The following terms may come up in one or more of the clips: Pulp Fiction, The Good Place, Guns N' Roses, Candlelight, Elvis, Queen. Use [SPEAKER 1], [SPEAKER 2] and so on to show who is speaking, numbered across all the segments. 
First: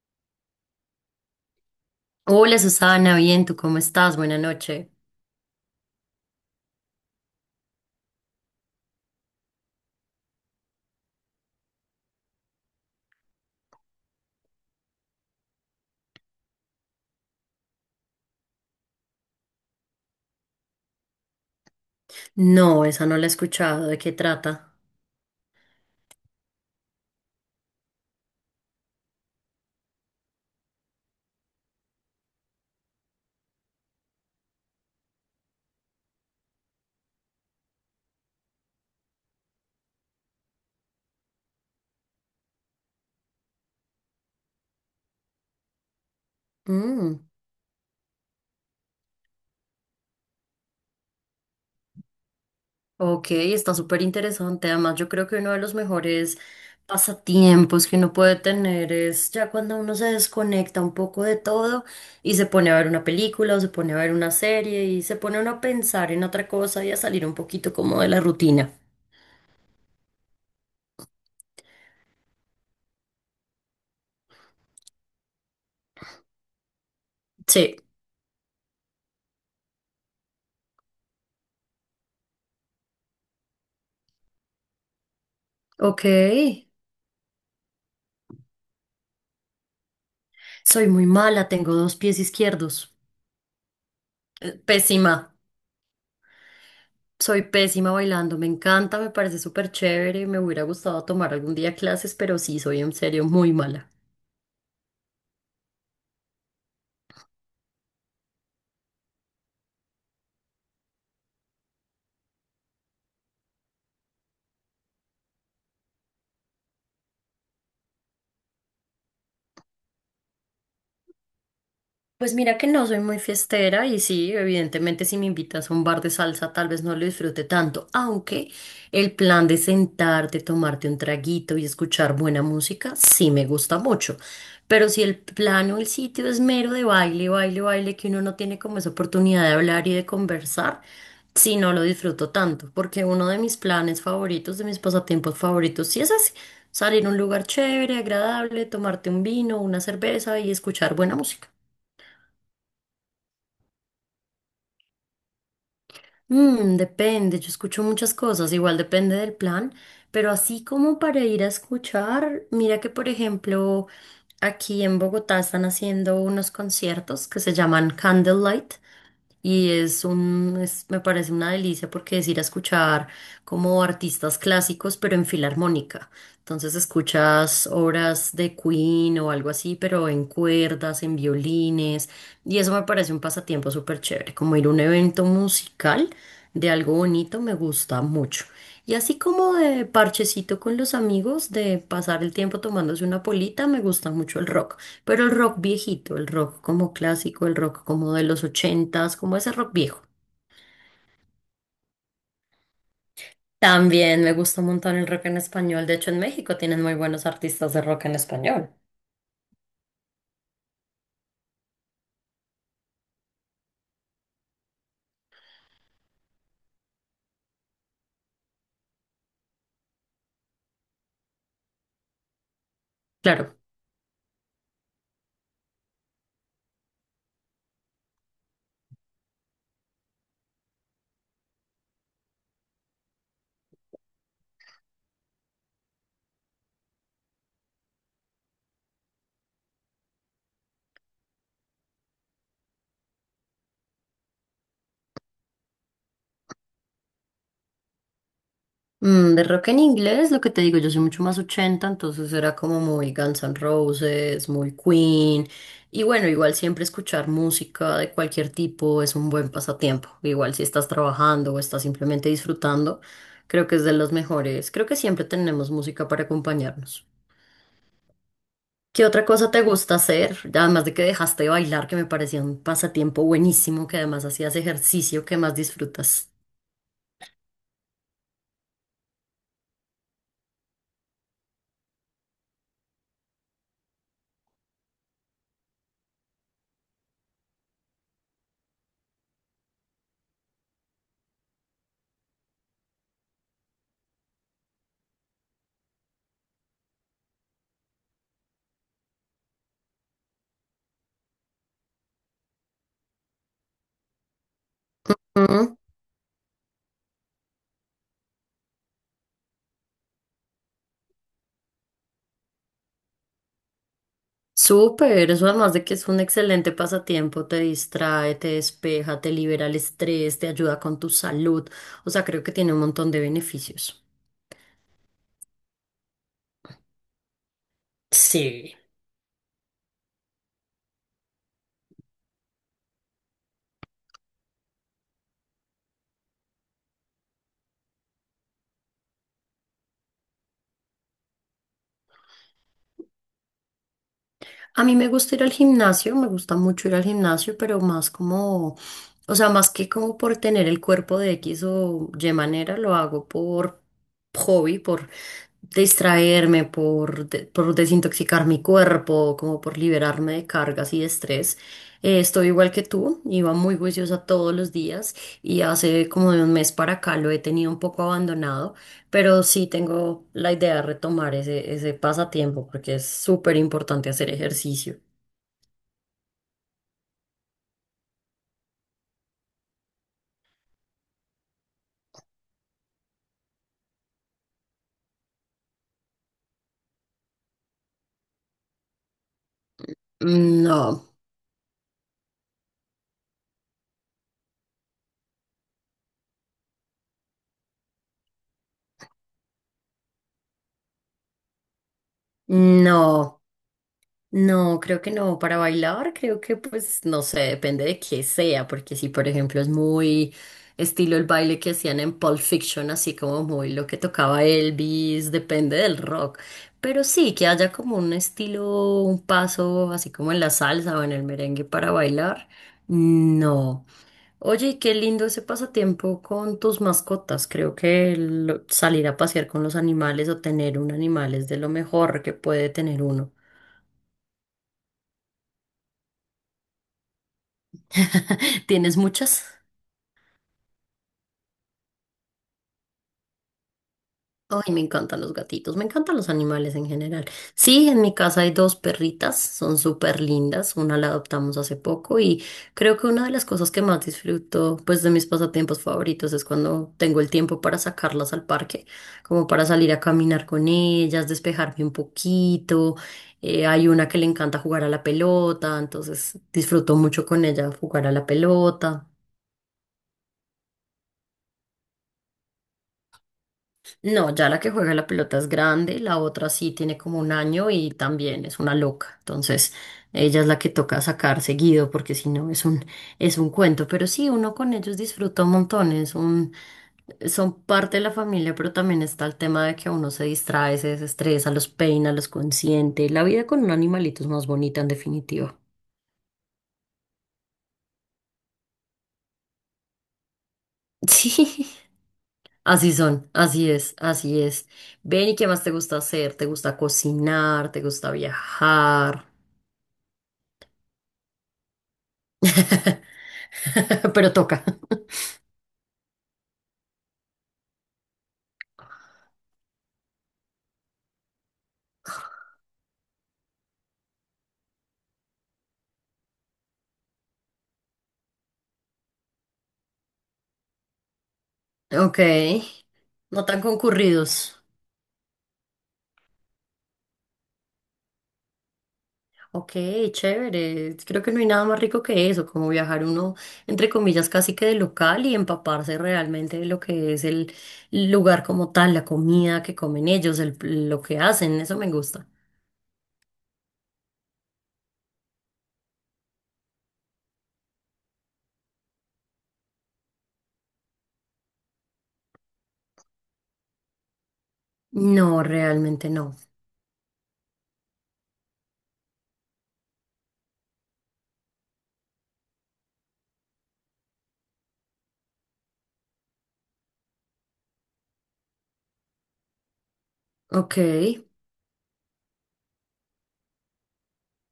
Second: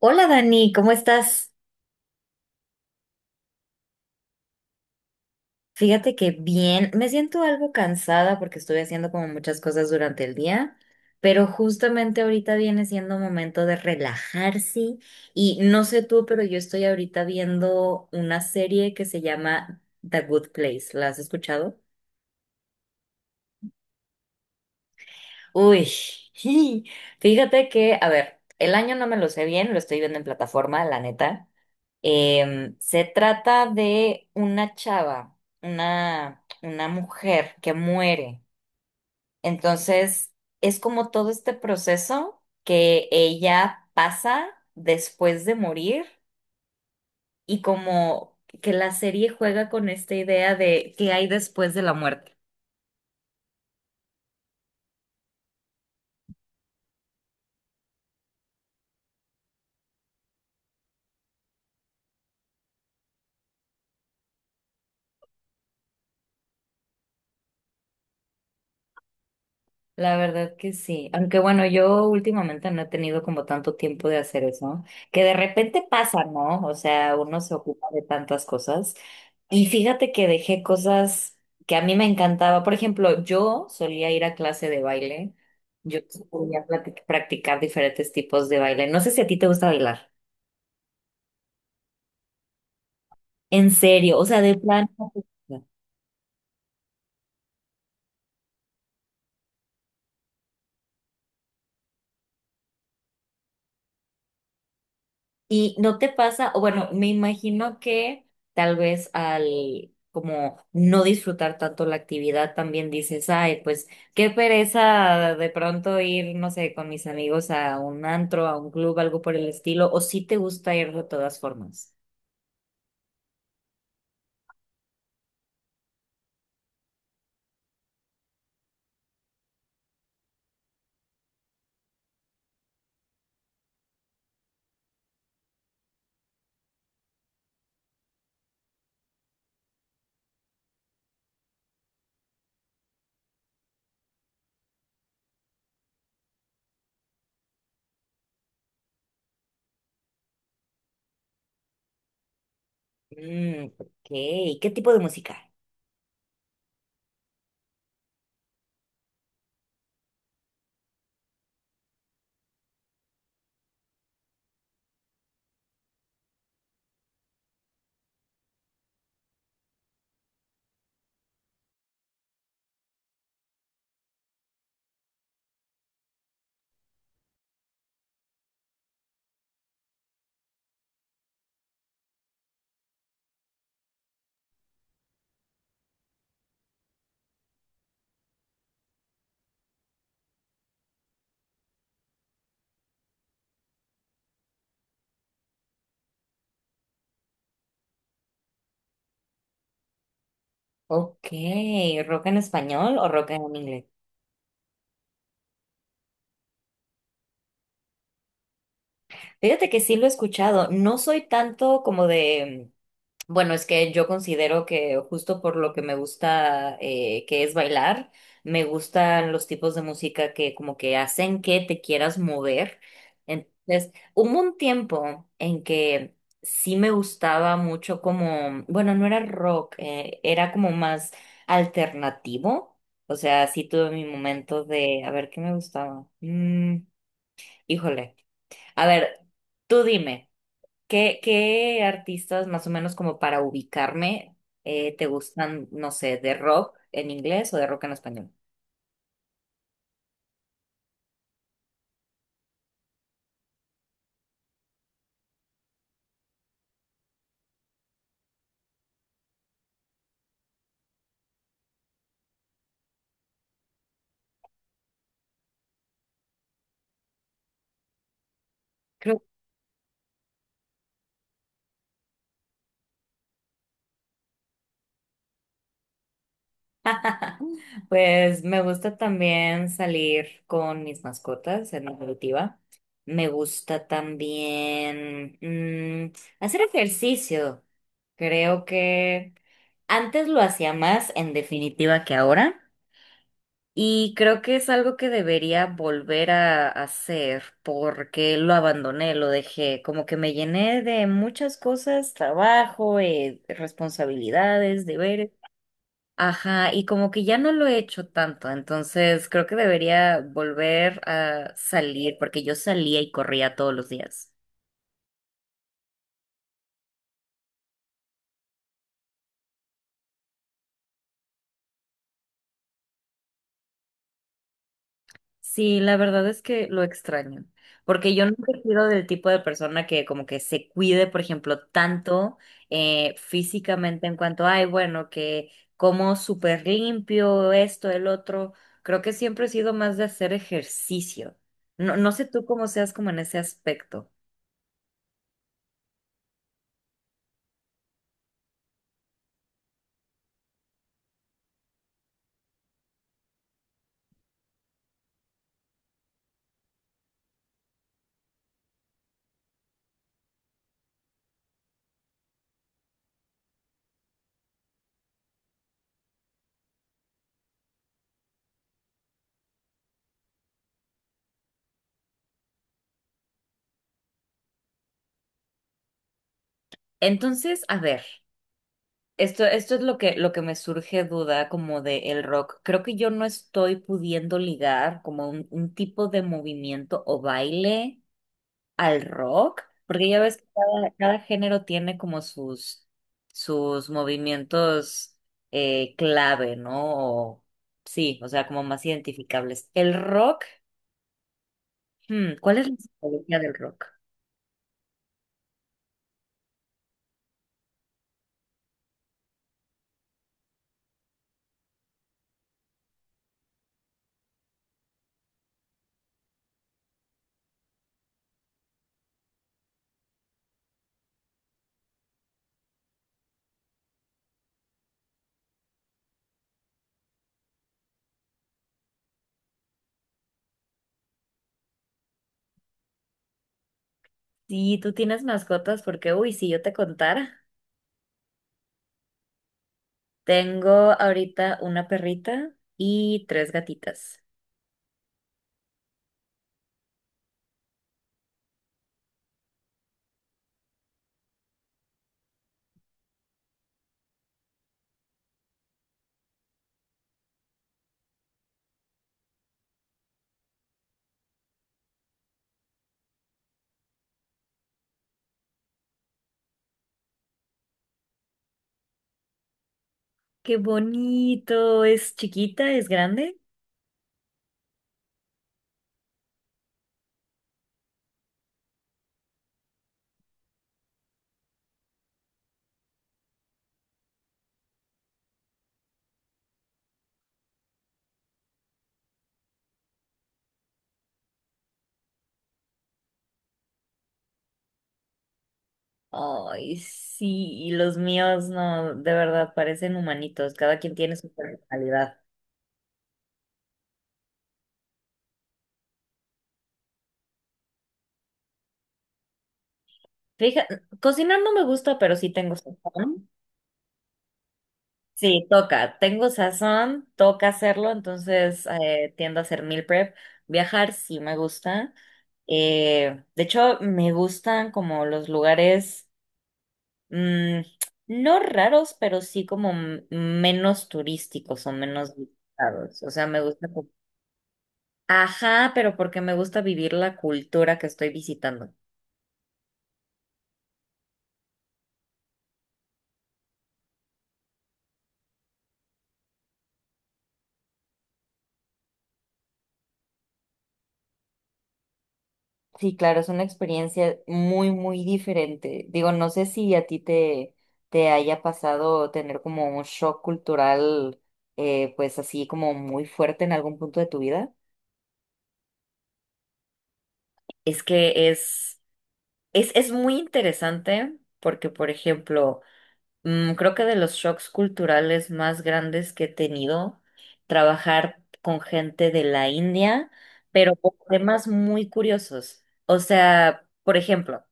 [SPEAKER 1] Hola Dani, ¿cómo estás?
[SPEAKER 2] Hola Susana, bien, ¿tú cómo estás? Buena noche.
[SPEAKER 1] Fíjate que bien, me siento algo cansada porque estuve haciendo como muchas cosas durante el día, pero justamente ahorita viene siendo momento de relajarse y no sé tú, pero yo estoy ahorita viendo una serie que se llama The Good Place. ¿La has escuchado?
[SPEAKER 2] No, esa no la he escuchado. ¿De qué trata?
[SPEAKER 1] Uy, fíjate que, a ver, el año no me lo sé bien, lo estoy viendo en plataforma, la neta. Se trata de una chava, una mujer que muere. Entonces, es como todo este proceso que ella pasa después de morir
[SPEAKER 2] Mm,
[SPEAKER 1] y como que la serie juega con esta idea de qué hay después de la muerte.
[SPEAKER 2] ok, está súper interesante. Además, yo creo que uno de los mejores pasatiempos que uno puede tener es ya cuando uno se desconecta un poco de todo y se pone a ver una película o se pone a ver una serie y se pone uno a pensar en otra cosa y a salir un poquito como de la rutina.
[SPEAKER 1] La verdad que sí, aunque bueno, yo últimamente no he tenido como tanto tiempo de hacer eso, que de repente pasa, ¿no? O sea, uno se
[SPEAKER 2] Sí,
[SPEAKER 1] ocupa de tantas cosas. Y fíjate que dejé cosas que a mí me encantaba. Por ejemplo, yo solía ir a clase de baile. Yo
[SPEAKER 2] ok.
[SPEAKER 1] practicar diferentes tipos de baile. No sé si a ti te gusta bailar.
[SPEAKER 2] Soy muy mala, tengo dos pies izquierdos.
[SPEAKER 1] En serio, o sea, de plan. No.
[SPEAKER 2] Pésima. Soy pésima bailando, me encanta, me parece súper chévere, me hubiera gustado tomar algún día clases, pero sí, soy en serio muy mala.
[SPEAKER 1] Y no te pasa, o bueno, me imagino que tal vez al como no disfrutar tanto la actividad también dices, ay, pues qué pereza de pronto ir, no sé, con mis amigos a un antro, a un club, algo por el estilo, o si te gusta ir de todas formas.
[SPEAKER 2] Pues mira que no soy muy fiestera y sí, evidentemente si me invitas a un bar de salsa tal vez no lo disfrute tanto, aunque el plan de sentarte, tomarte un traguito y escuchar buena música sí me gusta mucho. Pero si el plan o el sitio es mero de baile, baile, baile, que uno no tiene como esa oportunidad de hablar y de conversar, sí no lo disfruto tanto, porque uno de mis planes favoritos, de mis pasatiempos favoritos, sí es así, salir a un lugar chévere, agradable, tomarte un vino, una cerveza y escuchar buena música.
[SPEAKER 1] Mm, ok. ¿Qué tipo de música?
[SPEAKER 2] Mm, depende, yo escucho muchas cosas, igual depende del plan, pero así como para ir a escuchar, mira que por ejemplo aquí en Bogotá están haciendo unos conciertos que se llaman Candlelight. Y es me parece una delicia porque es ir a escuchar como artistas clásicos, pero en filarmónica. Entonces escuchas obras de Queen o algo así, pero en cuerdas, en violines. Y eso me parece un pasatiempo súper chévere. Como ir a un evento musical de algo bonito me gusta mucho. Y así como de parchecito con los amigos, de pasar el tiempo tomándose una polita, me gusta mucho el rock. Pero el rock viejito, el rock como clásico, el rock como de los ochentas, como ese rock viejo.
[SPEAKER 1] Ok, ¿rock en español o rock en inglés?
[SPEAKER 2] También me gusta un montón el rock en español. De hecho, en México tienen muy buenos artistas de rock en español.
[SPEAKER 1] Fíjate que sí lo he escuchado. No soy tanto como de, bueno, es que yo considero que justo por lo que me gusta, que es bailar, me gustan los tipos de música que como que hacen que te quieras mover.
[SPEAKER 2] Claro.
[SPEAKER 1] Entonces, hubo un tiempo en que sí me gustaba mucho como, bueno, no era rock, era como más alternativo. O sea, sí tuve mi momento de, a ver, ¿qué me gustaba? Híjole. A ver, tú dime. ¿Qué, qué artistas, más o menos como para ubicarme, te gustan, no sé, de rock en inglés o de rock en español?
[SPEAKER 2] Mm, de rock en inglés, lo que te digo, yo soy mucho más ochenta, entonces era como muy Guns N' Roses, muy Queen. Y bueno, igual siempre escuchar música de cualquier tipo es un buen pasatiempo. Igual si estás trabajando o estás simplemente disfrutando, creo que es de los mejores. Creo que siempre tenemos música para acompañarnos. ¿Qué
[SPEAKER 1] Creo.
[SPEAKER 2] otra cosa te gusta hacer? Además de que dejaste de bailar, que me parecía un pasatiempo buenísimo, que además hacías ejercicio, que más disfrutas?
[SPEAKER 1] Pues me gusta también salir con mis mascotas en definitiva. Me gusta también, hacer ejercicio. Creo que antes lo hacía más en definitiva que ahora. Y creo que es algo que debería volver a hacer porque lo abandoné, lo dejé, como que me llené de muchas cosas, trabajo, responsabilidades, deberes.
[SPEAKER 2] Mm.
[SPEAKER 1] Ajá, y como que ya no lo he hecho tanto, entonces creo que debería volver a salir porque yo salía y corría todos los días.
[SPEAKER 2] Súper, eso además de que es un excelente pasatiempo, te distrae, te despeja, te libera el estrés, te ayuda con tu salud, o sea, creo que tiene un montón de beneficios.
[SPEAKER 1] Sí, la verdad es que lo extraño, porque yo nunca he
[SPEAKER 2] Sí.
[SPEAKER 1] sido del tipo de persona que como que se cuide, por ejemplo, tanto físicamente en cuanto, ay, bueno, que como súper limpio, esto, el otro. Creo que siempre he sido más de hacer ejercicio. No, sé tú cómo seas como en ese aspecto.
[SPEAKER 2] A mí me gusta ir al gimnasio, me gusta mucho ir al gimnasio, pero más como, o sea, más que como por tener el cuerpo de X o Y manera, lo hago por hobby, por distraerme, por desintoxicar mi cuerpo, como por liberarme de cargas y de estrés. Estoy igual que tú, iba muy juiciosa todos los días y hace como de un mes para acá lo he tenido un poco abandonado. Pero sí tengo la idea de retomar ese pasatiempo porque es súper importante hacer ejercicio.
[SPEAKER 1] Entonces, a ver, esto es lo que me surge duda como de el rock. Creo que yo no estoy pudiendo ligar como un tipo de movimiento o baile al rock, porque ya ves que cada,
[SPEAKER 2] No,
[SPEAKER 1] cada género tiene como sus, sus movimientos, clave, ¿no? O sí, o sea, como más identificables. El rock, hmm, ¿cuál es la psicología
[SPEAKER 2] no,
[SPEAKER 1] del rock?
[SPEAKER 2] no, creo que no. Para bailar, creo que pues no sé, depende de qué sea, porque si por ejemplo es muy estilo el baile que hacían en Pulp Fiction, así como muy lo que tocaba Elvis, depende del rock. Pero sí, que haya como un estilo, un paso, así como en la salsa o en el merengue para bailar. No. Oye, y qué lindo ese pasatiempo con tus mascotas. Creo que el salir a pasear con los animales o tener un animal es de lo mejor que puede tener uno.
[SPEAKER 1] Si tú tienes mascotas, porque, uy, si yo te contara,
[SPEAKER 2] ¿Tienes muchas?
[SPEAKER 1] tengo ahorita una perrita y tres gatitas.
[SPEAKER 2] Ay, me encantan los gatitos, me encantan los animales en general. Sí, en mi casa hay dos perritas, son súper lindas, una la adoptamos hace poco y creo que una de las cosas que más disfruto, pues de mis pasatiempos favoritos es cuando tengo el tiempo para sacarlas al parque, como para salir a caminar con ellas, despejarme un poquito. Hay una que le encanta jugar a la pelota, entonces disfruto mucho con ella jugar a la pelota.
[SPEAKER 1] Qué bonito, ¿es chiquita, es grande?
[SPEAKER 2] No, ya la que juega la pelota es grande, la otra sí tiene como un año y también es una loca. Entonces, ella es la que toca sacar seguido porque si no es un, es un cuento. Pero sí, uno con ellos disfruta un montón, son parte de la familia, pero también está el tema de que uno se distrae, se desestresa, los peina, los consiente. La vida con un animalito es más bonita en definitiva.
[SPEAKER 1] Ay, sí, y los míos no, de verdad, parecen humanitos, cada quien tiene su
[SPEAKER 2] Sí,
[SPEAKER 1] personalidad.
[SPEAKER 2] así son, así es, así es. Ven, ¿y qué más te gusta hacer? ¿Te gusta cocinar? ¿Te gusta viajar?
[SPEAKER 1] Fíjate, cocinar no me gusta, pero sí tengo sazón.
[SPEAKER 2] Pero toca.
[SPEAKER 1] Sí, toca, tengo sazón, toca hacerlo, entonces, tiendo a hacer meal prep. Viajar sí me gusta. De hecho, me gustan como los lugares, mm, no raros, pero sí como menos turísticos o menos
[SPEAKER 2] Ok,
[SPEAKER 1] visitados. O sea, me
[SPEAKER 2] no tan
[SPEAKER 1] gusta.
[SPEAKER 2] concurridos.
[SPEAKER 1] Ajá, pero porque me gusta vivir la cultura que estoy visitando.
[SPEAKER 2] Ok, chévere. Creo que no hay nada más rico que eso, como viajar uno, entre comillas, casi que de local y empaparse realmente de lo que es el lugar como tal, la comida que comen ellos, lo que hacen, eso me gusta.
[SPEAKER 1] Sí, claro, es una experiencia muy, muy diferente. Digo, no sé si a ti te, te haya pasado tener como un shock cultural, pues así como muy fuerte en algún punto de tu vida.
[SPEAKER 2] No, realmente no.
[SPEAKER 1] Es que es muy interesante porque, por ejemplo, creo que de los shocks culturales más grandes que he tenido, trabajar con gente de la India, pero
[SPEAKER 2] Ok.
[SPEAKER 1] con temas muy curiosos. O sea, por ejemplo,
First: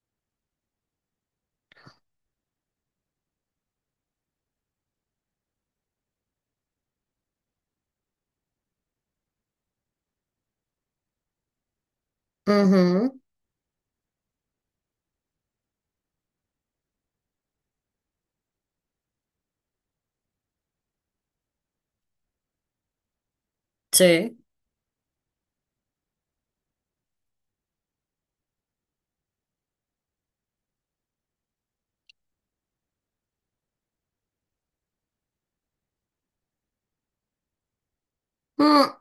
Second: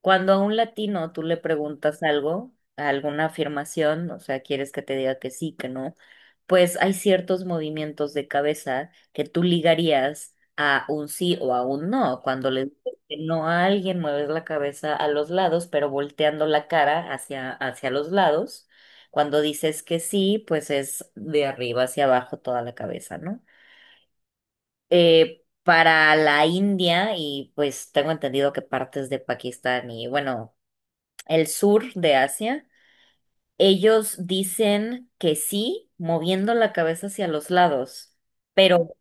[SPEAKER 1] cuando a un latino tú le preguntas algo, alguna afirmación, o sea, quieres que te diga que sí, que no, pues hay ciertos movimientos de cabeza que tú ligarías a un sí o a un no. Cuando le
[SPEAKER 2] Ujú.
[SPEAKER 1] no a alguien, mueves la cabeza a los lados, pero volteando la cara hacia, hacia los lados. Cuando dices que sí, pues es de arriba hacia abajo toda la cabeza, ¿no?
[SPEAKER 2] Sí.
[SPEAKER 1] Para la India, y pues tengo entendido que partes de Pakistán y bueno, el sur de Asia, ellos dicen que sí, moviendo la cabeza hacia los lados, pero
[SPEAKER 2] Mm,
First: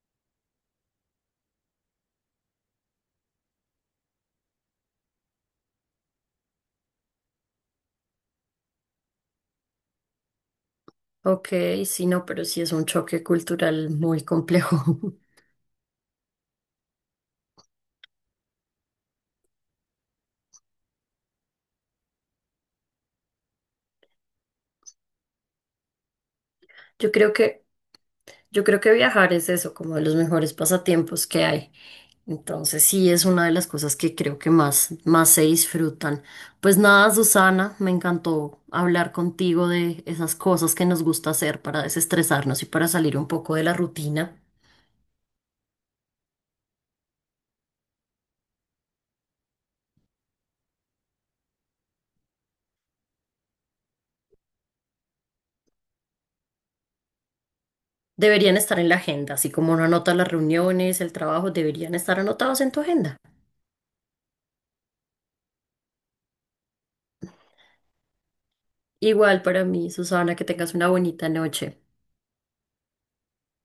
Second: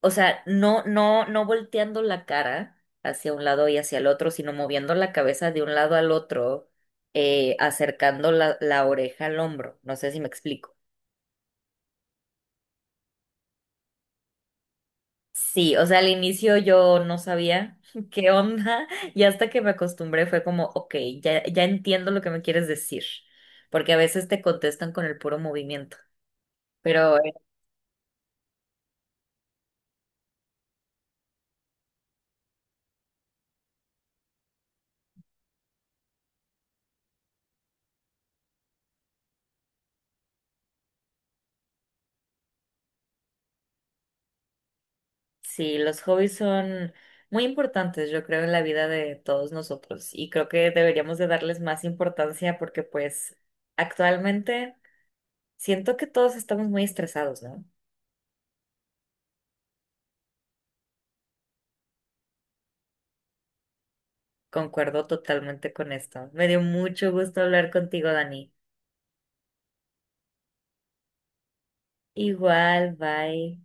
[SPEAKER 1] o sea, no volteando la cara hacia un lado y hacia el otro, sino moviendo la cabeza de un lado al otro, acercando la, la oreja al hombro. No sé si me explico.
[SPEAKER 2] ok, sí, no, pero sí es un choque cultural muy complejo.
[SPEAKER 1] Sí, o sea, al inicio yo no sabía qué onda y hasta que me acostumbré fue como, ok, ya entiendo lo que me quieres decir, porque a veces te contestan con el puro movimiento,
[SPEAKER 2] Yo
[SPEAKER 1] pero
[SPEAKER 2] creo que, yo creo que viajar es eso, como de los mejores pasatiempos que hay. Entonces sí es una de las cosas que creo que más, más se disfrutan. Pues nada, Susana, me encantó hablar contigo de esas cosas que nos gusta hacer para desestresarnos y para salir un poco de la rutina.
[SPEAKER 1] sí, los hobbies son muy importantes, yo creo, en la vida de todos nosotros y creo que deberíamos de darles más importancia porque pues actualmente siento que todos estamos muy estresados, ¿no?
[SPEAKER 2] Deberían estar en la agenda, así como uno anota las reuniones, el trabajo, deberían estar anotados en tu agenda.
[SPEAKER 1] Concuerdo totalmente con esto. Me dio mucho gusto hablar contigo, Dani.
[SPEAKER 2] Igual para mí, Susana, que tengas una bonita noche.
[SPEAKER 1] Igual, bye.